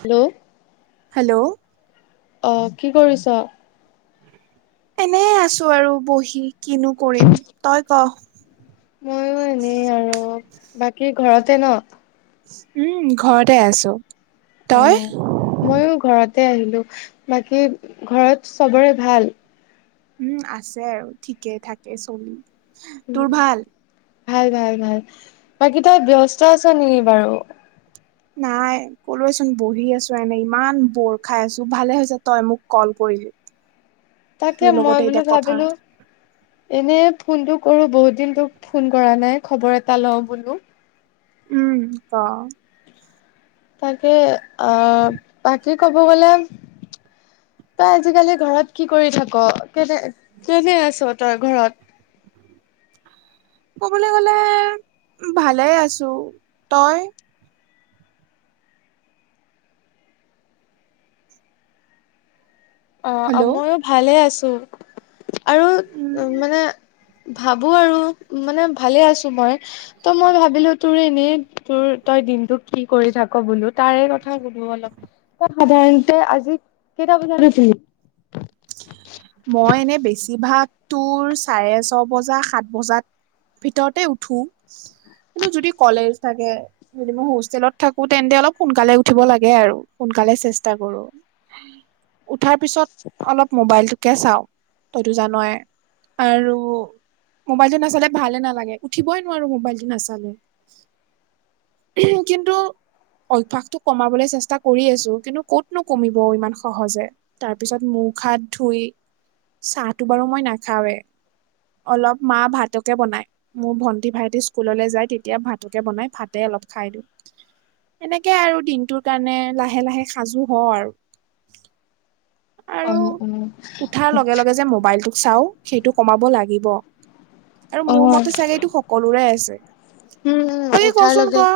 Hello hello অ কি কৰিছ? এনেই আছো আৰু বহি, কিনো কৰিম। তই ক? মইও এনেই আৰু। বাকী ঘৰতে ন? উম, ঘৰতে আছো। তই? মইয়ো ঘৰতে আহিলো। বাকী ঘৰত চবৰে ভাল? উম, আছে আৰু ঠিকেই থাকে চলি। উ, তোৰ ভাল ভাল ভাল বাকী তই ব্যস্ত আছ নেকি বাৰু? নাই কলোয়েচোন বহি আছো, এনে ইমান বৰ খাই আছো, ভালে হৈছে তই মোক কল কৰিলি। তাকে তোৰ মই লগতে বোলো, এতিয়া কথা ভাবিলো। এনে ফোনটো কৰো বহুত দিন তোক ফোন কৰা নাই, খবৰ এটা লওঁ বোলো। উম, অ। তাকে আহ, বাকী কব গলে, তই আজিকালি ঘৰত কি কৰি থাক? কেলেই, কেলেই আছ তই ঘৰত? কবলৈ গ'লে ভালে আছো। তই? অ, হেল্ল' মইও ভালে আছো। আৰু উম মানে, ভাবো আৰু, মানে ভালে আছো মই। ত মই ভাবিলো তোৰ এনেই, তোৰ তই দিনটো কি কৰি থাক বোলো, তাৰে কথা সোধু অলপ। তই সাধাৰণতে আজি কেইটা বজাত উঠিলি? মই এনে বেছিভাগ তোৰ, চাৰে ছ বজাত সাত বজাত, ভিতৰতে উঠো, কিন্তু যদি কলেজ থাকে, যদি মই হোষ্টেলত থাকো তেন্তে অলপ সোনকালে উঠিব লাগে আৰু, সোনকালে চেষ্টা কৰো। [inaudible] উঠাৰ পিছত অলপ মোবাইলটোকে চাও। তইতো জানই। আৰু মোবাইলটো নাচালে ভালে নালাগে। উঠিবই নোৱাৰো মোবাইলটো নাচালে। কিন্ত, অভ্যাসটো কমাবলৈ চেষ্টা কৰি আছো। কিন্তু কতনো কমিব ইমান সহজে। তাৰ পিছত মুখ হাত ধুই। চাহটো বাৰু মই নাখাওৱে, অলপ মা এ ভাতকে বনাই। মোৰ ভন্টি -ভাইটি স্কুললৈ যায়। তেতিয়া ভাতকে বনাই ভাতে অলপ খাই দিওঁ। সেনেকে আৰু দিনটোৰ কাৰণে লাহে -লাহে সাজো হওঁ আৰু। আৰু উম - উম। উঠাৰ লগে -লগে যে, মোবাইলটোক চাওঁ সেইটো কমাব লাগিব। আৰু মোৰ অ', মতে চাগে এইটো সকলোৰে আছে। উম উম বাকী উঠাৰ কচোন লগে ক?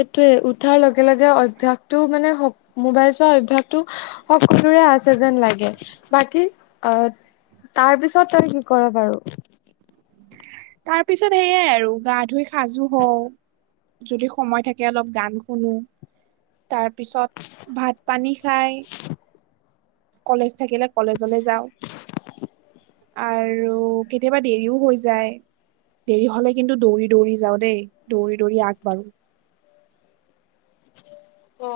সেইটোৱে উঠাৰ লগে -লগে অভ্যাসটো মানে সক মোবাইল চোৱা অভ্যাসটো সকলোৰে আছে যেন লাগে। বাকী আহ, তাৰ পিছত তই কি কৰ বাৰু? তাৰ পিছত সেইয়াই আৰু, গা ধুই সাজো হওঁ। যদি সময় থাকে অলপ গান শুনো। তাৰপিছত ভাত পানী খাই। কলেজ থাকিলে, কলেজলে যাওঁ। আৰু কেতিয়াবা দেৰিও হৈ যায়। দেৰি হলে কিন্তু দৌৰি -দৌৰি যাওঁ দেই। দৌৰি- দৌৰি আগবাঢ়োঁ। অ,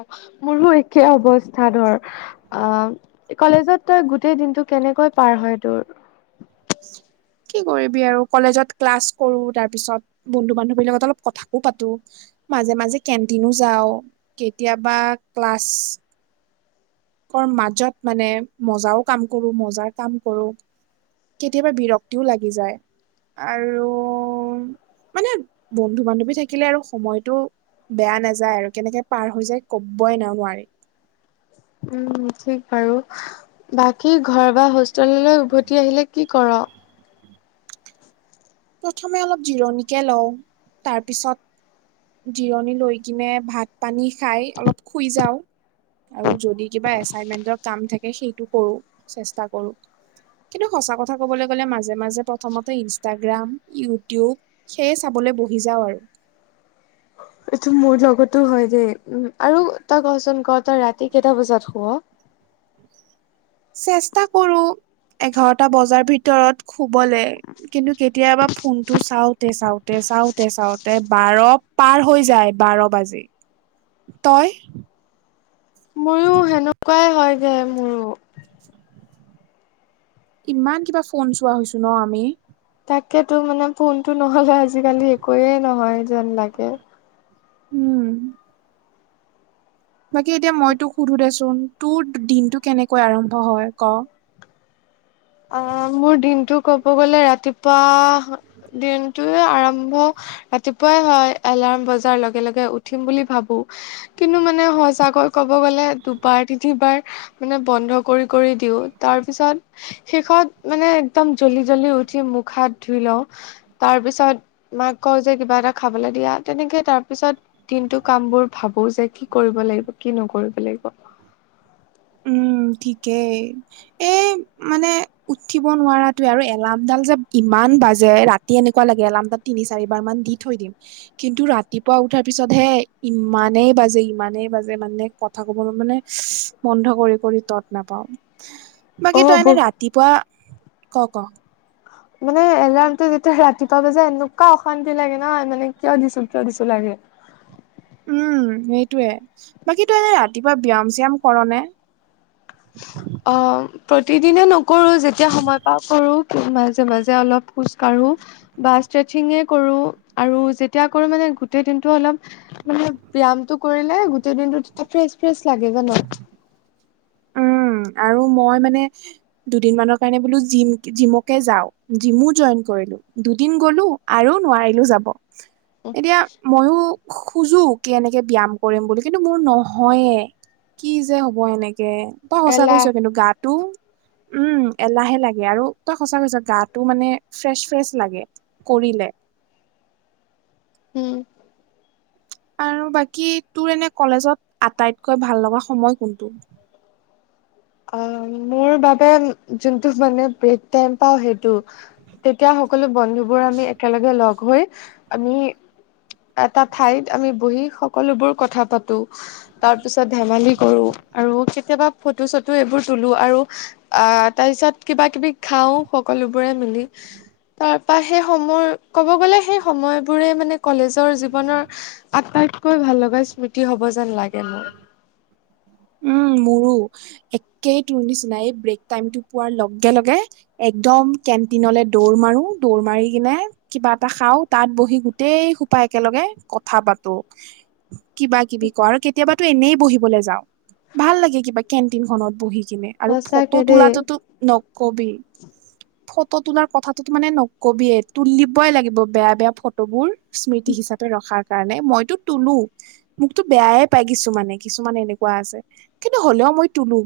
মোৰো একে অৱস্থা ধৰ। অ, কলেজত তই গোটেই দিনটো কেনেকৈ পাৰ হয় তোৰ? [inaudible] কি কৰিবি আৰু। কলেজত ক্লাছ কৰো তাৰ পিছত বন্ধু- বান্ধবী লগত অলপ কথাকো পাতো। মাজে- মাজে কেণ্টিনো যাওঁ। কেতিয়াবা ক্লাছ, ৰ মাজত মানে মজাও কাম কৰো। মজাৰ কাম কৰো। কেতিয়াবা বিৰক্তিও লাগি যায়। আৰু, মানে বন্ধু -বান্ধৱী থাকিলে আৰু সময়টো বেয়া নাযায় আৰু, কেনেকে পাৰ হৈ যায় কবই না নোৱাৰি। উম ঠিক বাৰু বাকী ঘৰ বা হোষ্টেললৈ উভতি আহিলে কি কৰ? প্ৰথমে অলপ জিৰণিকে লওঁ তাৰপিছত জিৰণি লৈ কিনে ভাত পানী খাই অলপ শুই যাওঁ। আৰু যদি কিবা এচাইনমেন্টৰ কাম থাকে সেইটো কৰো চেষ্টা কৰো কিন্তু সঁচা কথা ক'বলৈ গ'লে মাজে মাজে প্ৰথমতে ইনষ্টা গ্ৰাম ইউটিউব সেয়ে চাবলৈ বহি যাওঁ আৰু এইটো মোৰ লগতো হয় দেই উ আৰু তই কচোন ক তই ৰাতি কেইটা বজাত শুৱ? চেষ্টা কৰো এঘাৰটা বজাৰ ভিতৰত শুবলে কিন্তু কেতিয়াবা ফোনটো চাওঁতে চাওঁতে চাওঁতে চাওঁতে বাৰ' পাৰ হৈ যায় বাৰ বাজি তই! মোৰো উম সেনেকুৱাই হয় দে মোৰো ইমান কিবা ফোন চোৱা হৈছো ন আমি তাকেতো মানে ফোনটো নহ'লে আজিকালি একয়ে নহয় যেন লাগে উম বাকী এতিয়া মই তোক সোধো দেচোন তোৰ দিনতটো কেনেকৈ আৰম্ভ হয় ক' অঁ মোৰ দিনটো ক'ব গ'লে ৰাতিপুৱা দিনটোৱে আৰম্ভ ৰাতিপুৱাই হয়। এলাৰ্ম বজাৰ লগে লগে উঠিম বুলি ভাৱোঁ কিন্তু মানে সচাকৈ ক'ব গ'লে দুবাৰ তিনিবাৰ মানে বন্ধ কৰি কৰি দিওঁ তাৰপিছত শেষত মানে একদম জল্দি জল্দি উঠি মুখ-হাত ধুই লওঁ। তাৰপিছত মাক কওঁ যে কিবা এটা খাবলে দিয়া। তেনেকে তাৰপিছত দিনটোৰ কাম বোৰ ভাবোঁ যে কি কৰিব লাগিব, কি নকৰিব লাগিব। উম, ঠিকেই। এই মানে, উঠিব নোৱাৰাটোৱে আৰু এলাৰ্মডাল যে ইমান বাজে ৰাত্ ৰাতি এনেকুৱা লাগে এলাৰ্মডাল তিনি, চাৰিবাৰ মান দি থৈ দিম। কিন্তু ৰাতিপুৱা উঠাৰ পিছতহে ইমানেই বাজে, ইমানেই বাজে মানে কথা ক'বলেমানে বন্ধ কৰি কৰি তত্ নাপাওঁ। বাকী অ' তই এনে বহুত ৰাতিপুৱা ক' ক'? মানে এলাৰ্মটো যেতিয়া হে ৰাতিপুৱা বাজে এনেকুৱা অশান্তি লাগে নহয়, মানে কিয় দিছো কিয় দিছো লাগে। উম, সেইটোৱে। বাকী তই এনে ৰাতিপুৱা ব্যায়াম- শ্যায়াম কৰ নে? চুউউ অঁ প্ৰতিদিনে নকৰোঁ। যেতিয়া সময় পাওঁ কৰোঁ, মাজে মাজে অলপ খোজকাঢ়োঁ। বা স্তেচিঙে কৰোঁ আৰু যেতিয়া কৰোঁ মানে গোটেই দিনটো অলপ মানে ব্যায়ামটো কৰিলে গোটেই দিনটো তেতিয়া ফ্ৰেচ ফ্ৰেচ লাগে জানা। উম আৰু মই মানে দুদিনমানৰ কাৰণে বোলো জিম্ জিমকে যাওঁ। জিমো জইন কৰিলোঁ দুদিন গ'লো আৰু নোৱাৰিলোঁ যাব। এতিয়া মইও খোজো কি এনেকে ব্যায়াম কৰিম বুলি কিন্তু মোৰ নহয়ে। কি যে হ'ব এনেকে। তই সঁচা এলাহ কৈছ কিন্তু গাটো উম, এলাহে লাগে আৰু তই সঁচা কৈছ গাটো মানে ফ্ৰেচ ফ্ৰেচ লাগে কৰিলে। হুম। আৰু বাকী তোৰ এনে কলেজত আটাইতকৈ ভাল লগা সময় কোনটো? আঁ মোৰ বাবে যোনটো মানে ব্ৰেক টাইম পাওঁ সেইটো। তেতিয়া সকলো বন্ধুবোৰ আমি একেলগে লগহৈ আমি এটা ঠাইত আমি বহি সকলোবোৰ কথা পাতো। তাৰপিছত ধেমালি কৰোঁ আৰু কেতিয়াবা ফটো- চটো এইবোৰ তুলো আৰু আঁ তাৰপিছত কিবা-কিবি খাওঁ সকলোবোৰে মিলি। তাৰপৰা সেই সময় ক'ব গ'লে সেই সময়বোৰে মানে কলেজৰ জীৱনৰ আটাইতকৈ ভাল লগা স্মৃতি হ'ব যেন লাগে মোৰ। উম, মোৰো একেই তোৰ নিচিনা এই ব্ৰেক টাইমটো পোৱাৰ লগে লগে একদম কেণ্টিনলে দৌৰ মাৰো, দৌৰ মাৰি কিনে কিবা এটা খাওঁ। তাত বহি গোটেই সোপা একেলগে কথা পাতো। [inaudible] কিবা-কিবি কওঁ আৰু কেতিয়াবাতো এনেই বহিবলে যাওঁ। ভাল লাগে কিবা কেণ্টিনখনত বহি কিনে। আৰু সঁচাকে ফটো দেই। তোলাটোতো নকবি। ফটো তোলাৰ কথাটো মানে নকবিয়ে তুলিবই লাগিব বেয়া বেয়া ফটোবোৰ। স্মৃতি হিচাপে ৰখাৰ কাৰণে। মইতো তুলো, মোকতো বেয়াই পাই কিছুমানে, কিছুমানে এনেক্ কুৱা আছে কিন্তু হ'লেও মই তুলো।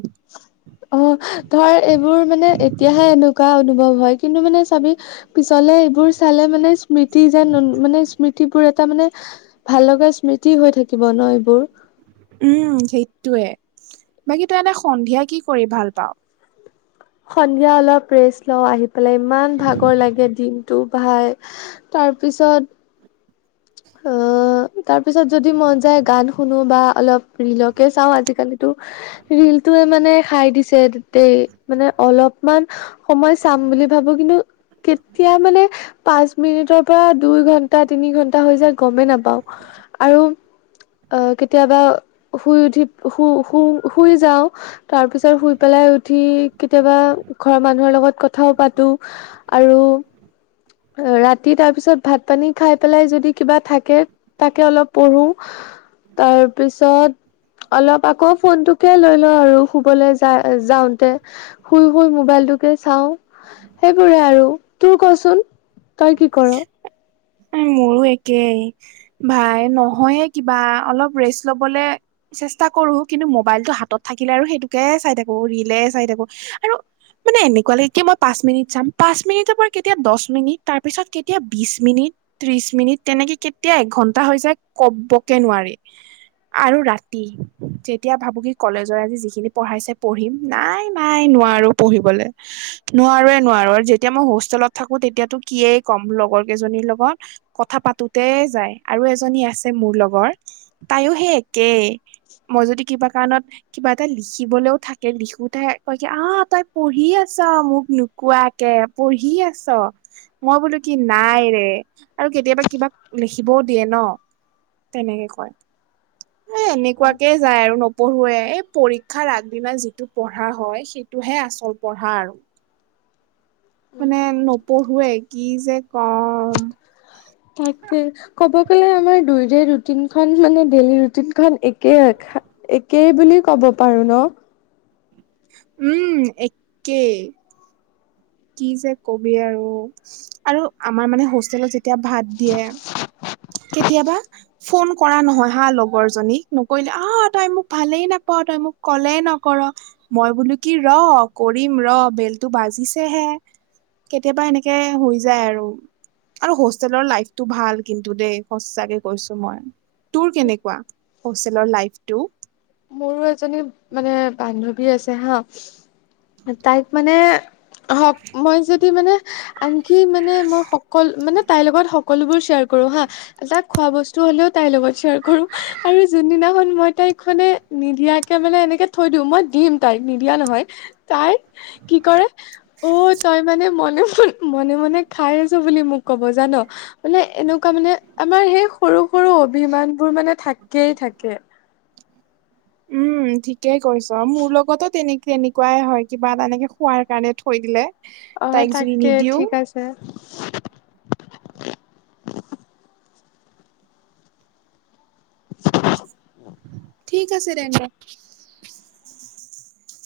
অঁ ধৰ এইবোৰ মানে এতিয়াহে এনেকুৱা অনুভৱ হয় কিন্তু মানে চাবি পিছলে এইবোৰ চালে মানে স্মৃতি যেন অনু মানে স্মৃতিবোৰ এটা মানে ভাল লগা স্মৃতি হৈ থাকিব ন এইবোৰ? উম সেইটোয়ে, বাকী তই এতিয়া সন্ধিয়া কি কৰি ভাল পাও? সন্ধিয়া অলপ ৰেষ্ট লওঁ আহি পেলাই, ইমান ভাগৰ লাগে দিনটো ভাই, তাৰপিছত অঁ অ, তাৰ পিছত যদি মন যায়, গান শুনো বা অলপ ৰিলকে চাওঁ আজিকালিতো ৰিলটোয়ে মানে খাই দিছে দেই মানে অলপমান সময় চাম বুলি ভাবো কিন্তু, কেতিয়া মানে পাঁচ মিনিটৰ পৰা দুই ঘন্টা, তিনি ঘন্টা হৈ যায় গমেই নাপাওঁ, আৰু আহ কেতিয়াবা শুই উঠি শু শু শুই যাওঁ। তাৰ পিছত শুই পেলাই উঠি কেতিয়াবা ঘৰৰ মানুহৰ লগত কথাও পাতো। আৰু ৰাতি তাৰ পিছত ভাত পানী খাই পেলাই যদি কিবা থাকে, তাকে অলপ পঢ়ো। তাৰপিছত অলপ আকৌ ফোনটোকে লৈ লওঁ আৰু শুবলৈ যা যাওঁতে। শুই শুই মোবাইলটোকে চাও সেইবোৰে আৰু। তোৰ কচোন? তই কি কৰ? মোৰো একেই ভাই, নহয়ে কিবা অলপ ৰেষ্ট লবলে চেষ্টা কৰো কিন্তু, মোবাইলটো হাতত থাকিলে আৰু সেইটোকে চাই থাকো, ৰিলে চাই থাকো আৰু মানে এনেকুৱা লাগে মই পাঁচ মিনিট চাম, পাচ মিনিটৰ পৰা কেতিয়াবা দহ মিনিট, তাৰপিছত কেতিয়াবা বিছ মিনিট ত্ৰিশ মিনিট তেনেকে কেতিয়াবা এঘণ্টা হৈ যায় কবকে নোৱাৰি। আৰু ৰাতি, যেতিয়া ভাবোঁ কি কলেজৰ আজি যিখিনি পঢ়াইছে পঢ়িম। নাই নাই নোৱাৰো পঢ়িবলে। নোৱাৰোৱে নোৱাৰো আৰু যেতিয়া মই হোষ্টেলত থাকো, তেতিয়াতো কিয়েই ক'ম লগৰ কেইজনীৰ লগত কথা পাতোতে যায়, আৰু এজনী আছে মোৰ লগৰ তাইও সেই একেই, মই যদি কিবা কাৰণত কিবা এটা লিখিবলৈও থাকে লিখোতে কয় কি, আহ তই পঢ়ি আছ মোক ন নোকোৱাকে পঢ়ি আছ, মই বোলো কি নাই ৰে, আৰু কেতিয়াবা কিবাক লিখিবও দিয়ে ন তেনেকে কয়। এ এনেকুৱাকে যায় আৰু নপঢ়োৱে, পৰীক্ষাৰ আগদিনা যিটো পঢ়া হয় সেইটোহে আচল পঢ়া আৰু। মানে নপঢ়োৱে কি যে কম। তাকে ক'ব গ'লে আমাৰ দুয়োৰে ৰুটিন খন মানে, ডেইলি ৰুটিন খন একে। একেই বুলি কব পাৰো ন? উম। একেই। কি যে কবি আৰু, আৰু আমাৰ মানে হোষ্টেলত যেতিয়া ভাত দিয়ে, কেতিয়াবা ফোন কৰা নহয় হা লগৰ জনীক, নকৰিলে আহ তই মোক ভালেই নাপায় তই মোক কলেই নকৰ' মই বোলো কি ৰ কৰিম ৰ বেলটো বাজিছে হে, কেতিয়াবা এনেকে হৈ যায় আৰু। আৰু হোষ্টেলৰ লাইফটো ভাল কিন্তু দেই সচাকে কৈছো মই। তোৰ কেনেকুৱা? হোষ্টেলৰ লাইফ টো? মোৰো এজনী মানে বান্ধৱী আছে হা, তাইক মানে অহক মই যদি মানে আনকি মানে মই সকল মানে তাইৰ লগত সকলোবোৰ শ্বেয়াৰ কৰো হা জাত খোৱা বস্তু হলেও তাইৰ লগত শ্বেয়াৰ কৰো, আৰু যোনদিনাখন মই তাইক মানে নিদিয়াকে মানে এনেকে থৈ দিওঁ, মই দিম তাইক নিদিয়া নহয়। তাই কি কৰে, ঔ তই মানে মনে মন মনে মনে খাই আছ বুলি মোক ক'ব জান। মানে এনেকুৱা মানে আমাৰ সেই সৰু সৰু অভিমান বোৰ মানে থাকেই থাকে। উম ঠিকেই কৈছ, মোৰ লগতো তেনেকে এনেকুৱাই হয় কিবা এটা এনেকে খোৱাৰ কাৰণে থৈ দিলে। তাইক যদি নিদিও। প [unintelligible] [unintelligible] ঠিক আছে তেন্তে।